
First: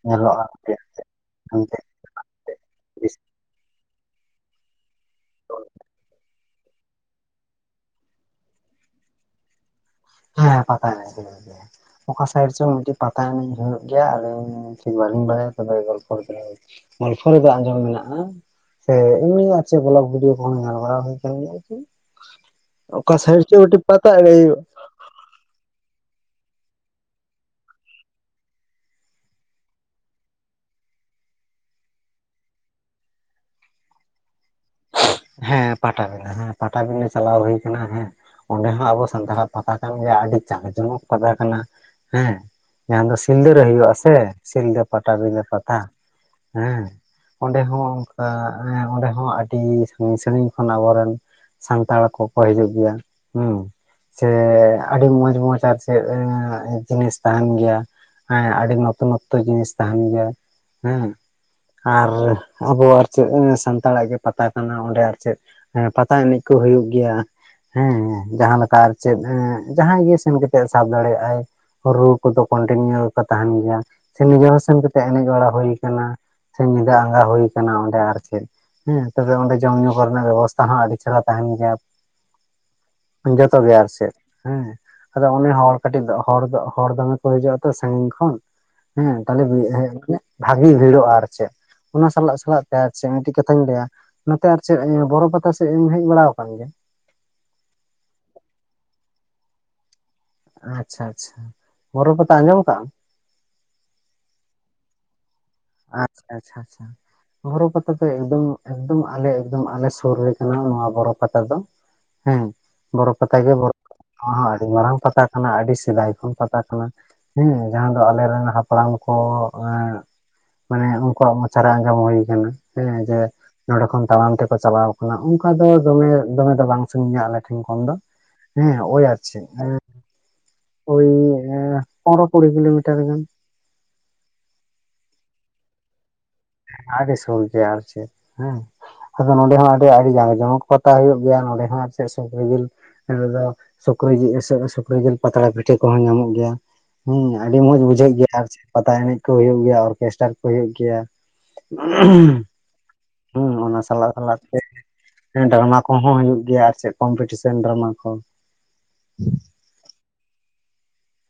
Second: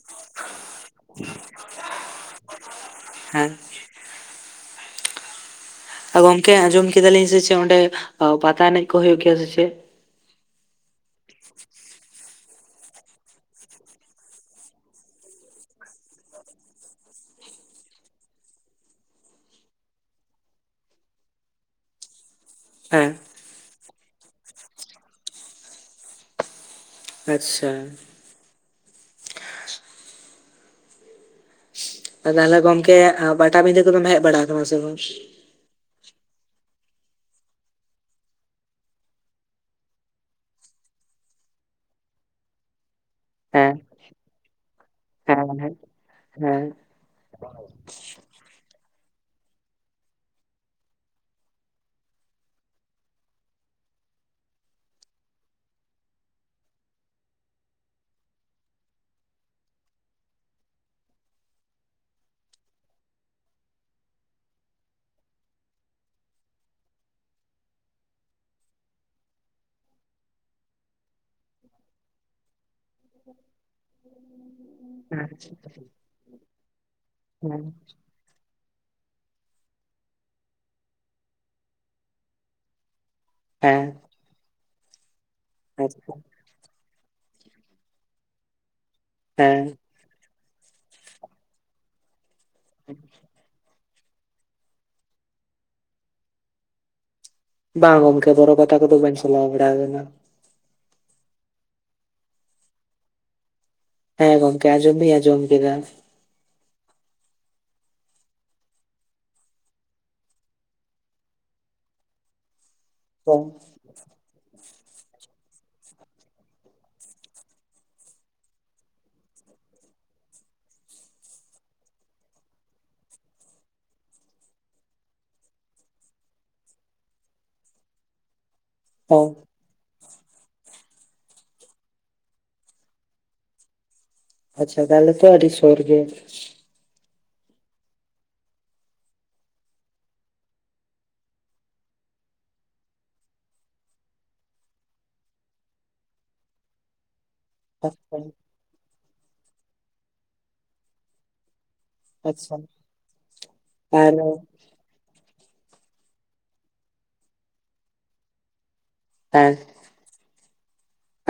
ᱵᱚᱞᱚᱜ ᱟ ᱜᱮ ᱪᱮᱫ ᱧᱮᱞᱚᱜᱼᱟ [inaudible] ᱦᱮᱸ᱾ [unintelligible] ᱜᱚᱢᱠᱮ ᱟᱸᱡᱚᱢ ᱠᱮᱫᱟᱞᱤᱧ ᱥᱮ ᱪᱮᱫ ᱚᱸᱰᱮ ᱯᱟᱛᱟ ᱮᱱᱮᱡ ᱠᱚ ᱦᱳᱭᱳᱜ ᱜᱮᱭᱟ ᱥᱮ ᱪᱮᱫ? ᱦᱮᱸ ᱯᱟᱛᱟ ᱮᱱᱮᱡ ᱦᱩᱭᱩᱜ ᱜᱮᱭᱟ ᱚᱠᱟ ᱥᱟᱭᱤᱰ ᱪᱚᱝ ᱢᱤᱫᱴᱮᱡ ᱯᱟᱛᱟ ᱮᱱᱮᱡ ᱦᱩᱭᱩᱜ ᱜᱮᱭᱟ ᱟᱫᱚᱧ, ᱴᱷᱤᱠ ᱵᱟᱹᱞᱤᱧ ᱵᱟᱲᱟᱭᱟ ᱛᱚᱵᱮ ᱜᱚᱞᱯᱷᱚ ᱞᱮᱠᱟ ᱜᱚᱞᱯᱷᱚ ᱞᱮᱠᱟ ᱟᱸᱡᱚᱢ ᱢᱮᱱᱟᱜᱼᱟ, ᱦᱮᱸ ᱮᱢᱱᱤ ᱟᱨ ᱪᱮᱫ ᱵᱚᱞᱚᱠ ᱵᱷᱤᱰᱤᱭᱳ ᱠᱚ ᱦᱚ ᱧᱮᱞ ᱵᱟᱲᱟ ᱦᱩᱭ ᱠᱟᱱ ᱜᱮᱭᱟ ᱟᱨᱠᱤ, ᱦᱮᱸ ᱚᱠᱟ ᱥᱟᱭᱤᱰ ᱨᱮᱪᱚ ᱢᱤᱫᱴᱮᱡ ᱯᱟᱛᱟ ᱮᱱᱮᱢ ᱦᱩᱭᱩᱜᱼᱟ᱾ ᱟᱪᱪᱷᱟ᱾ ᱛᱟᱦᱞᱮ ᱜᱚᱝᱠᱮ ᱯᱟᱴᱟᱵᱤᱫᱟᱹ ᱠᱚᱫᱚᱢ ᱦᱮᱡ ᱵᱟᱲᱟ ᱠᱟᱱᱟ ᱥᱮ ᱵᱟᱝ? ᱦᱮᱸ ᱯᱟᱴᱟᱵᱤᱸᱫᱟᱹ ᱦᱮᱸ ᱯᱟᱴᱟᱵᱤᱸᱫᱟᱹ ᱪᱟᱞᱟᱣ ᱦᱩᱭ ᱠᱟᱱᱟ ᱦᱮᱸ᱾ ᱚᱸᱰᱮ ᱦᱚᱸ ᱟᱵᱚ ᱥᱟᱱᱛᱟᱲᱟᱜ ᱯᱟᱛᱟ ᱠᱟᱱ ᱜᱮᱭᱟ ᱟᱹᱰᱤ ᱡᱟᱠ ᱡᱚᱢᱚᱠ ᱯᱟᱛᱟ ᱠᱟᱱᱟ ᱦᱮᱸ ᱡᱟᱦᱟᱸ ᱫᱚ ᱥᱤᱞᱫᱟᱹ ᱨᱮ ᱦᱮᱸ ᱦᱩᱭᱩᱜ ᱟᱥᱮ ᱥᱤᱞᱫᱟᱹ ᱦᱮᱸ ᱯᱟᱴᱟᱵᱤᱸᱫᱟᱹ ᱦᱮᱸ ᱯᱟᱛᱟ ᱦᱮᱸ ᱚᱸᱰᱮ ᱦᱚᱸ ᱚᱱᱠᱟ ᱚᱸᱰᱮ ᱦᱚᱸ ᱟᱹᱰᱤ ᱟᱹᱰᱤ ᱥᱟᱹᱜᱤᱧ ᱥᱟᱹᱜᱤᱧ ᱠᱷᱚᱱ ᱟᱵᱚ ᱨᱮᱱ ᱥᱟᱱᱛᱟᱲ ᱠᱚᱠᱚ ᱦᱤᱡᱩᱜ ᱜᱮᱭᱟ ᱦᱮᱸ ᱥᱮ ᱟᱹᱰᱤ ᱢᱚᱸᱡᱽ ᱢᱚᱸᱡᱽ ᱟᱨ ᱪᱮᱫ ᱡᱤᱱᱤᱥ ᱛᱟᱦᱮᱱ ᱜᱮᱭᱟ ᱦᱮᱸ ᱟᱹᱰᱤ ᱱᱚᱛᱩᱱᱚᱛᱛᱚ ᱡᱤᱱᱤᱥ ᱛᱟᱦᱮᱱ ᱜᱮᱭᱟ ᱦᱮᱸ ᱟᱨ ᱟᱵᱚᱣᱟᱜ ᱟᱨ ᱪᱮᱫ ᱥᱟᱱᱛᱟᱲᱟᱜ ᱜᱮ ᱯᱟᱛᱟ ᱠᱟᱱᱟ ᱚᱸᱰᱮ ᱟᱨ ᱪᱮᱫ ᱯᱟᱛᱟ ᱮᱱᱮᱡ ᱠᱚ ᱦᱩᱭᱩᱜ ᱜᱮᱭᱟ ᱦᱮᱸ ᱡᱟᱦᱟᱸ ᱞᱮᱠᱟ ᱟᱨ ᱪᱮᱫ ᱮ ᱡᱟᱦᱟᱸᱭ ᱜᱮ ᱥᱮᱱ ᱠᱟᱛᱮᱜ ᱮ ᱥᱟᱵ ᱫᱟᱲᱮ-ᱟᱭ ᱨᱩ ᱠᱚᱫᱚ ᱠᱚᱱᱴᱤᱱᱤᱭᱩ ᱠᱚ ᱛᱟᱦᱮᱱ ᱜᱮᱭᱟ ᱥᱮ ᱱᱤᱡᱮ ᱦᱚᱸ ᱥᱮᱱ ᱠᱟᱛᱮᱫ ᱮᱱᱮᱡ ᱵᱟᱲᱟ ᱦᱩᱭ ᱠᱟᱱᱟ ᱥᱮ ᱧᱤᱫᱟᱹ ᱟᱸᱜᱟ ᱦᱩᱭ ᱠᱟᱱᱟ ᱚᱸᱰᱮ ᱟᱨ ᱪᱮᱫ ᱦᱮᱸ ᱛᱚᱵᱮ ᱚᱸᱰᱮ ᱡᱚᱢ ᱧᱩ ᱠᱚᱨᱮᱱᱟᱜ ᱵᱮᱵᱚᱥᱛᱟ ᱦᱚᱸ ᱟᱹᱰᱤ ᱪᱮᱦᱨᱟ ᱛᱟᱦᱮᱱ ᱜᱮᱭᱟ ᱡᱚᱛᱚᱜᱮ ᱟᱨ ᱦᱮᱸ ᱪᱮᱫ ᱦᱮᱸ ᱟᱫᱚ ᱚᱱᱮ ᱦᱚᱲ ᱠᱟᱹᱴᱤᱡ ᱟᱪᱪᱷᱟ ᱦᱚᱲ ᱫᱚ ᱦᱚᱲ ᱫᱚ ᱠᱚ ᱦᱤᱡᱩᱜ ᱟ ᱛᱚ ᱥᱟᱹᱜᱤᱧ ᱠᱷᱚᱱ ᱦᱮᱸ ᱛᱟᱞᱦᱮ ᱵᱷᱟᱜᱤ ᱵᱷᱤᱲᱚᱜᱼᱟ ᱟᱨ ᱪᱮᱫ ᱚᱱᱟ ᱥᱟᱞᱟᱜ ᱥᱟᱞᱟᱜ ᱛᱮ ᱟᱨ ᱪᱮᱫ ᱢᱤᱴᱤᱡ ᱛᱚ ᱭᱟ ᱱᱚᱛᱮ ᱟᱨ ᱪᱮᱫ ᱵᱚᱨᱚ ᱯᱟᱛᱟ ᱥᱮᱫ ᱮᱢ ᱦᱮᱡ ᱵᱟᱲᱟ ᱠᱟᱱ ᱜᱮᱭᱟ? ᱵᱟᱝ ᱜᱚᱢᱠᱮ ᱵᱚᱨᱚ ᱯᱟᱛᱟ ᱠᱚᱫᱚ ᱵᱟᱹᱧ ᱪᱟᱞᱟᱣ ᱵᱟᱲᱟ ᱠᱟᱱᱟ ᱟᱪᱪᱷᱟ ᱟᱪᱪᱷᱟ ᱵᱚᱨᱚ ᱯᱟᱛᱟ ᱟᱸᱡᱚᱢ ᱠᱟᱜᱼᱟᱢ ᱦᱮᱸ ᱜᱚᱢᱠᱮ ᱟᱸᱡᱚᱢᱫᱩᱧ ᱟᱸᱡᱚᱢ ᱠᱮᱫᱟ ᱟᱪᱪᱷᱟ ᱟᱪᱷᱟ ᱟᱪᱷᱟ ᱵᱚᱨᱚ ᱯᱟᱛᱟ ᱫᱚ ᱮᱠᱫᱚᱢ ᱮᱠᱫᱚᱢ ᱟᱞᱮ ᱟᱞᱮ ᱥᱩᱨ ᱨᱮ ᱠᱟᱱᱟ ᱱᱚᱣᱟ ᱵᱚᱨᱚ ᱯᱟᱛᱟ ᱫᱚ ᱦᱮᱸ ᱵᱚᱨᱚ ᱯᱟᱛᱟ ᱜᱮ ᱵᱚᱨᱚ ᱱᱚᱣᱟ ᱦᱚᱸ ᱟᱹᱰᱤ ᱢᱟᱨᱟᱝ ᱯᱟᱛᱟ ᱠᱟᱱᱟ ᱟᱹᱰᱤ ᱥᱤᱫᱟᱭ ᱠᱷᱚᱱ ᱯᱟᱛᱟ ᱠᱟᱱᱟ ᱦᱮᱸ ᱡᱟᱦᱟᱸ ᱫᱚ ᱟᱞᱮᱨᱮᱱ ᱦᱟᱯᱲᱟᱢ ᱠᱚ ᱮ ᱢᱟᱱᱮ ᱩᱱᱠᱩᱣᱟᱜ ᱢᱚᱪᱟ ᱨᱮ ᱟᱸᱡᱚᱢ ᱦᱩᱭ ᱠᱟᱱᱟ ᱦᱮᱸ ᱡᱮ ᱱᱚᱸᱰᱮ ᱠᱷᱚᱱ ᱛᱟᱲᱟᱢ ᱛᱮᱠᱚ ᱪᱟᱞᱟᱣᱟ ᱠᱟᱱᱟ ᱚᱱᱠᱟ ᱫᱚ ᱫᱚᱢᱮ ᱫᱚᱢᱮ ᱫᱚ ᱵᱟᱝ ᱥᱟᱹᱜᱤᱧᱟ ᱟᱞᱮ ᱴᱷᱮᱱ ᱠᱷᱚᱱ ᱫᱚ ᱦᱮᱸ ᱳᱭ ᱟᱨ ᱪᱮᱫ ᱯᱚᱱᱨᱚ ᱠᱩᱲᱤ ᱠᱤᱞᱳᱢᱤᱴᱟᱨ ᱜᱟᱱ ᱟᱪᱪᱷᱟ ᱛᱟᱦᱚᱞᱮ ᱛᱚ ᱟᱹᱰᱤ ᱥᱳᱨ ᱜᱮ ᱟᱰᱤ ᱥᱩᱨ ᱜᱮᱭᱟ ᱟᱨ ᱪᱮᱫ ᱦᱮᱸ ᱟᱫᱚ ᱱᱚᱰᱮ ᱦᱚᱸ ᱟᱹᱰᱤ ᱟ. ᱰᱤ ᱡᱟᱸᱠ ᱡᱚᱢᱚᱠ ᱯᱟᱛᱟ ᱦᱳᱭ ᱜᱮᱭᱟ ᱱᱚᱰᱮ ᱦᱚᱸ ᱟᱨ ᱪᱮᱫ ᱥᱩᱠᱨᱤ ᱡᱤᱞ ᱱᱚᱰᱮ ᱫᱚ ᱥᱩᱠᱨᱤ ᱡᱤᱞ ᱥᱮ ᱥᱩᱠᱨᱤ ᱡᱤᱞ ᱯᱟᱛᱲᱟ ᱯᱤᱴᱷᱟᱹ ᱠᱚᱦᱚᱸ ᱧᱟᱢᱚᱜ ᱜᱮᱭᱟ ᱦᱮᱸ ᱟᱹᱰᱤ ᱢᱚᱸᱡᱽ ᱵᱩᱡᱷᱟᱹᱜ ᱜᱮᱭᱟ ᱟᱪᱪᱷᱟ ᱟᱨ ᱪᱮᱫ ᱯᱟᱛᱟ ᱮᱱᱮᱡ ᱠᱚ ᱦᱩᱭᱩᱜ ᱜᱮᱭᱟ ᱚᱨᱜᱮᱥᱴᱟᱨ ᱠᱚ ᱦᱩᱭᱩᱜ ᱜᱮᱭᱟ ᱦᱮᱸ ᱚᱱᱟ ᱥᱟᱞᱟᱜ ᱟᱨ ᱥᱟᱞᱟᱜ ᱛᱮ ᱰᱨᱟᱢᱟ ᱠᱚᱦᱚᱸ ᱦᱩᱭᱩᱜ ᱜᱮᱭᱟ ᱟᱨ ᱪᱮᱫ ᱠᱚᱢᱯᱤᱴᱤᱥᱮᱱ ᱰᱨᱟᱢᱟ ᱠᱚ ᱦᱮᱸ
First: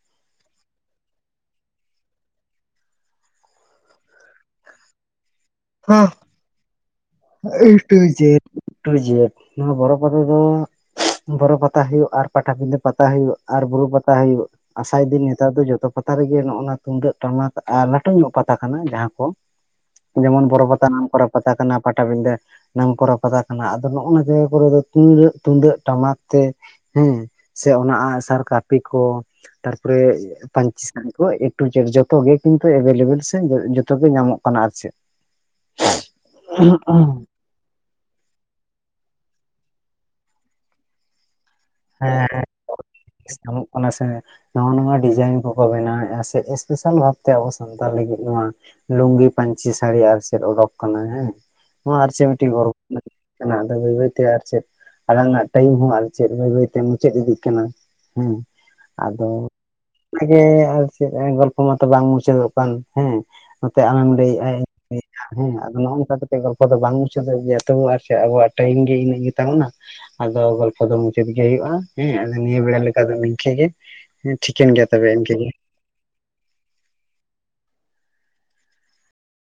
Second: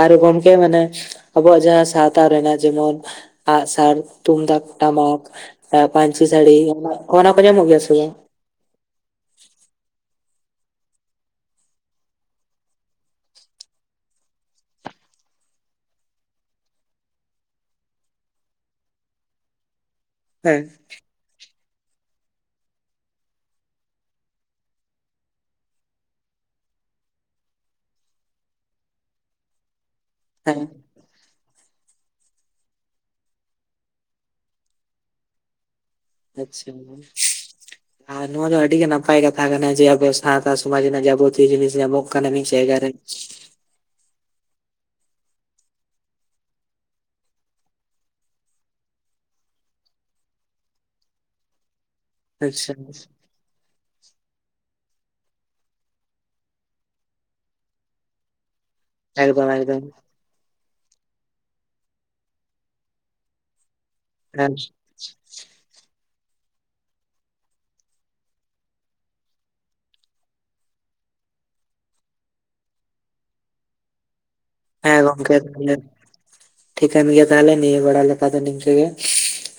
ᱟᱨ ᱜᱚᱝᱠᱮ ᱢᱟᱱᱮ ᱟᱵᱚᱣᱟᱜ ᱡᱟᱦᱟᱸ ᱥᱟᱶᱛᱟ ᱨᱮᱱᱟᱜ ᱡᱮᱢᱚᱱ ᱟᱜ ᱥᱟᱨ ᱛᱩᱢᱫᱟᱜ ᱴᱟᱢᱟᱠ ᱯᱟᱱᱪᱤ ᱥᱟᱲᱤ ᱮ ᱴᱩ ᱡᱮᱴ ᱴᱩ ᱡᱮᱴ ᱱᱚᱣᱟ ᱵᱚᱨᱚ ᱯᱟᱛᱟ ᱫᱚ-ᱸ ᱵᱚᱨᱚ ᱯᱟᱛᱟ ᱦᱩᱭᱩᱜ ᱟᱨ ᱯᱟᱴᱟᱵᱤᱸᱰᱷᱟᱹ ᱯᱟᱛᱟ ᱦᱩᱭᱩᱜ ᱟᱨ ᱵᱩᱨᱩ ᱯᱟᱛᱟ ᱦᱩᱭᱩᱜ ᱟᱥᱟᱭ ᱫᱟ. ᱧ ᱱᱮᱛᱟᱨ ᱫᱚ ᱡᱚᱛᱚ ᱯᱟᱛᱟ ᱨᱮᱜᱮ ᱱᱚᱜ ᱱᱚᱣᱟ ᱛᱩᱢᱫᱟᱹᱜ ᱴᱟᱢᱟᱠ ᱟᱨ ᱞᱟᱹᱴᱩ ᱧᱚᱜ ᱯᱟᱛᱟ ᱠᱟᱱᱟ ᱡᱟᱦᱟᱸ ᱠᱚ ᱡᱮᱢᱚᱱ ᱦᱮᱸ ᱵᱚᱨᱚ ᱯᱟᱛᱟ ᱱᱟᱢ ᱠᱚᱨᱟ ᱯᱟᱛᱟ ᱠᱟᱱᱟ ᱯᱟᱴᱟᱵᱤᱸᱫᱟᱹ ᱱᱚᱣᱟ ᱯᱚᱨᱚᱵ ᱠᱚ ᱛᱟᱦᱮ ᱠᱟᱱᱟ ᱟᱫᱚ ᱱᱚᱜᱱᱟ ᱡᱟᱭᱜᱟ ᱠᱚᱨᱮ ᱫᱚ ᱛᱩᱢᱟᱜ ᱛᱩᱫᱟᱹᱜ ᱛᱩᱢᱫᱟᱹᱜ ᱴᱟᱢᱟᱠ ᱛᱮ ᱦᱮᱸ ᱥᱮ ᱚᱱᱟ ᱟᱜᱥᱟᱨ ᱠᱟᱹᱯᱤ ᱠᱚ ᱛᱟᱨᱯᱚᱨᱮ ᱦᱮᱸ ᱯᱟᱧᱪᱤ ᱦᱟᱱᱠᱚ ᱮᱴᱩ ᱡᱮᱴ ᱡᱚᱛᱚ ᱜᱮ ᱠᱤᱱᱛᱩ ᱮᱵᱮᱞᱮᱵᱮᱞ ᱥᱮ ᱡᱚ-ᱡᱚᱛᱚ ᱜᱮ ᱧᱟᱢᱚᱜ ᱠᱟᱱᱟ ᱟᱨ ᱪᱮᱫ ᱾ ᱟᱪᱪᱷᱟ ᱾ ᱟᱨ ᱱᱚᱣᱟ ᱫᱚ ᱟᱹᱰᱤ ᱜᱮ ᱱᱟᱯᱟᱭ ᱠᱟᱛᱷᱟ ᱠᱟᱱᱟ ᱡᱮ ᱟᱵᱚ ᱥᱟᱶᱛᱟ ᱥᱚᱢᱟᱡ ᱨᱮᱱᱟᱜ ᱡᱟᱵᱚ ᱛᱤ ᱡᱤᱱᱤᱥ ᱧᱟᱢᱚᱜ ᱠᱟᱱ ᱢᱤᱫ ᱡᱟᱭᱜᱟ ᱨᱮ ᱾ ᱚᱱᱟ ᱥᱮ ᱱᱟᱣᱟ ᱱᱟᱣᱟ ᱰᱤᱡᱟᱭᱤᱱ ᱠᱚᱠᱚ ᱵᱮᱱᱟᱣᱮᱫᱼᱟ ᱥᱮ ᱮᱥᱯᱮᱥᱟᱞ ᱵᱷᱟᱵ ᱛᱮ ᱟᱵᱚ ᱥᱟᱱᱛᱟᱲ ᱞᱟᱹᱜᱤᱫ ᱱᱚᱣᱟ ᱞᱩᱝᱜᱤ ᱯᱟᱹᱧᱪᱤ ᱥᱟᱹᱲᱤ ᱟᱨ ᱪᱮᱫ ᱚᱰᱚᱠ ᱠᱟᱱᱟ ᱦᱮᱸ ᱱᱚᱣᱟ ᱟᱨ ᱪᱮᱫ ᱢᱤᱫᱴᱤᱡ ᱟᱪᱪᱷᱟ ᱜᱚᱨᱚᱵ ᱠᱟᱱᱟ ᱪᱮᱫ ᱠᱟᱱᱟ ᱟᱫᱚ ᱵᱟᱹᱭ ᱵᱟᱹᱭ ᱛᱮ ᱟᱨ ᱪᱮᱫ ᱟᱞᱟᱝᱟᱜ ᱴᱟᱭᱤᱢ ᱦᱚᱸ ᱟᱨ ᱪᱮᱫ ᱵᱟᱹᱭ ᱵᱟᱹᱭ ᱛᱮ ᱢᱩᱪᱟᱹᱫ ᱤᱫᱤᱜ ᱠᱟᱱᱟ ᱾ ᱦᱮᱸ, ᱮᱠᱫᱚᱢ ᱟᱫᱚ ᱮᱠᱫᱚᱢ ᱚᱱᱟᱜᱮ ᱟᱨ ᱪᱮᱫ ᱜᱚᱞᱯᱚ ᱢᱟᱛᱚ ᱵᱟᱝ ᱢᱩᱪᱟᱹᱫᱚᱜ ᱠᱟᱱ ᱦᱮᱸ ᱱᱚᱛᱮ ᱟᱢᱮᱢ ᱦᱮᱸ ᱞᱟᱹᱭᱮᱜᱼᱟ ᱦᱮᱸ ᱟᱫᱚ ᱱᱚᱜᱼᱚᱝᱠᱟ ᱠᱟᱛᱮᱜ ᱜᱚᱞᱯᱚ ᱫᱚ ᱵᱟᱝ ᱢᱩᱪᱟᱹᱫ ᱜᱮᱭᱟ, ᱛᱚᱵᱩ ᱟᱨ ᱪᱮᱫ ᱟᱵᱚᱣᱟᱜ ᱴᱟᱭᱤᱢ ᱜᱮ ᱤᱱᱟᱹᱜ ᱜᱮ ᱛᱟᱵᱚᱱᱟ ᱾ ᱟᱫᱚ ᱜᱚᱞᱯᱚ ᱫᱚ ᱢᱩᱪᱟᱹᱫ ᱜᱮ ᱦᱩᱭᱩᱜᱼᱟ ᱾ ᱦᱮᱸ, ᱟᱫᱚ ᱱᱤᱭᱟᱹ ᱵᱮᱲᱟ ᱞᱮᱠᱟ ᱫᱚ ᱱᱤᱝᱠᱟᱹ ᱜᱮ ᱾ ᱦᱮᱸ ᱴᱷᱤᱠᱟᱹᱱ ᱦᱮᱸ ᱜᱚᱝᱠᱮ ᱛᱟᱦᱚᱞᱮ ᱴᱷᱤᱠᱟᱹᱱ ᱜᱮᱭᱟ ᱛᱟᱦᱚᱞᱮ ᱱᱤᱭᱟᱹ ᱵᱮᱲᱟ ᱞᱮᱠᱟ ᱫᱚ ᱱᱤᱝᱠᱟᱹ ᱜᱮ ᱾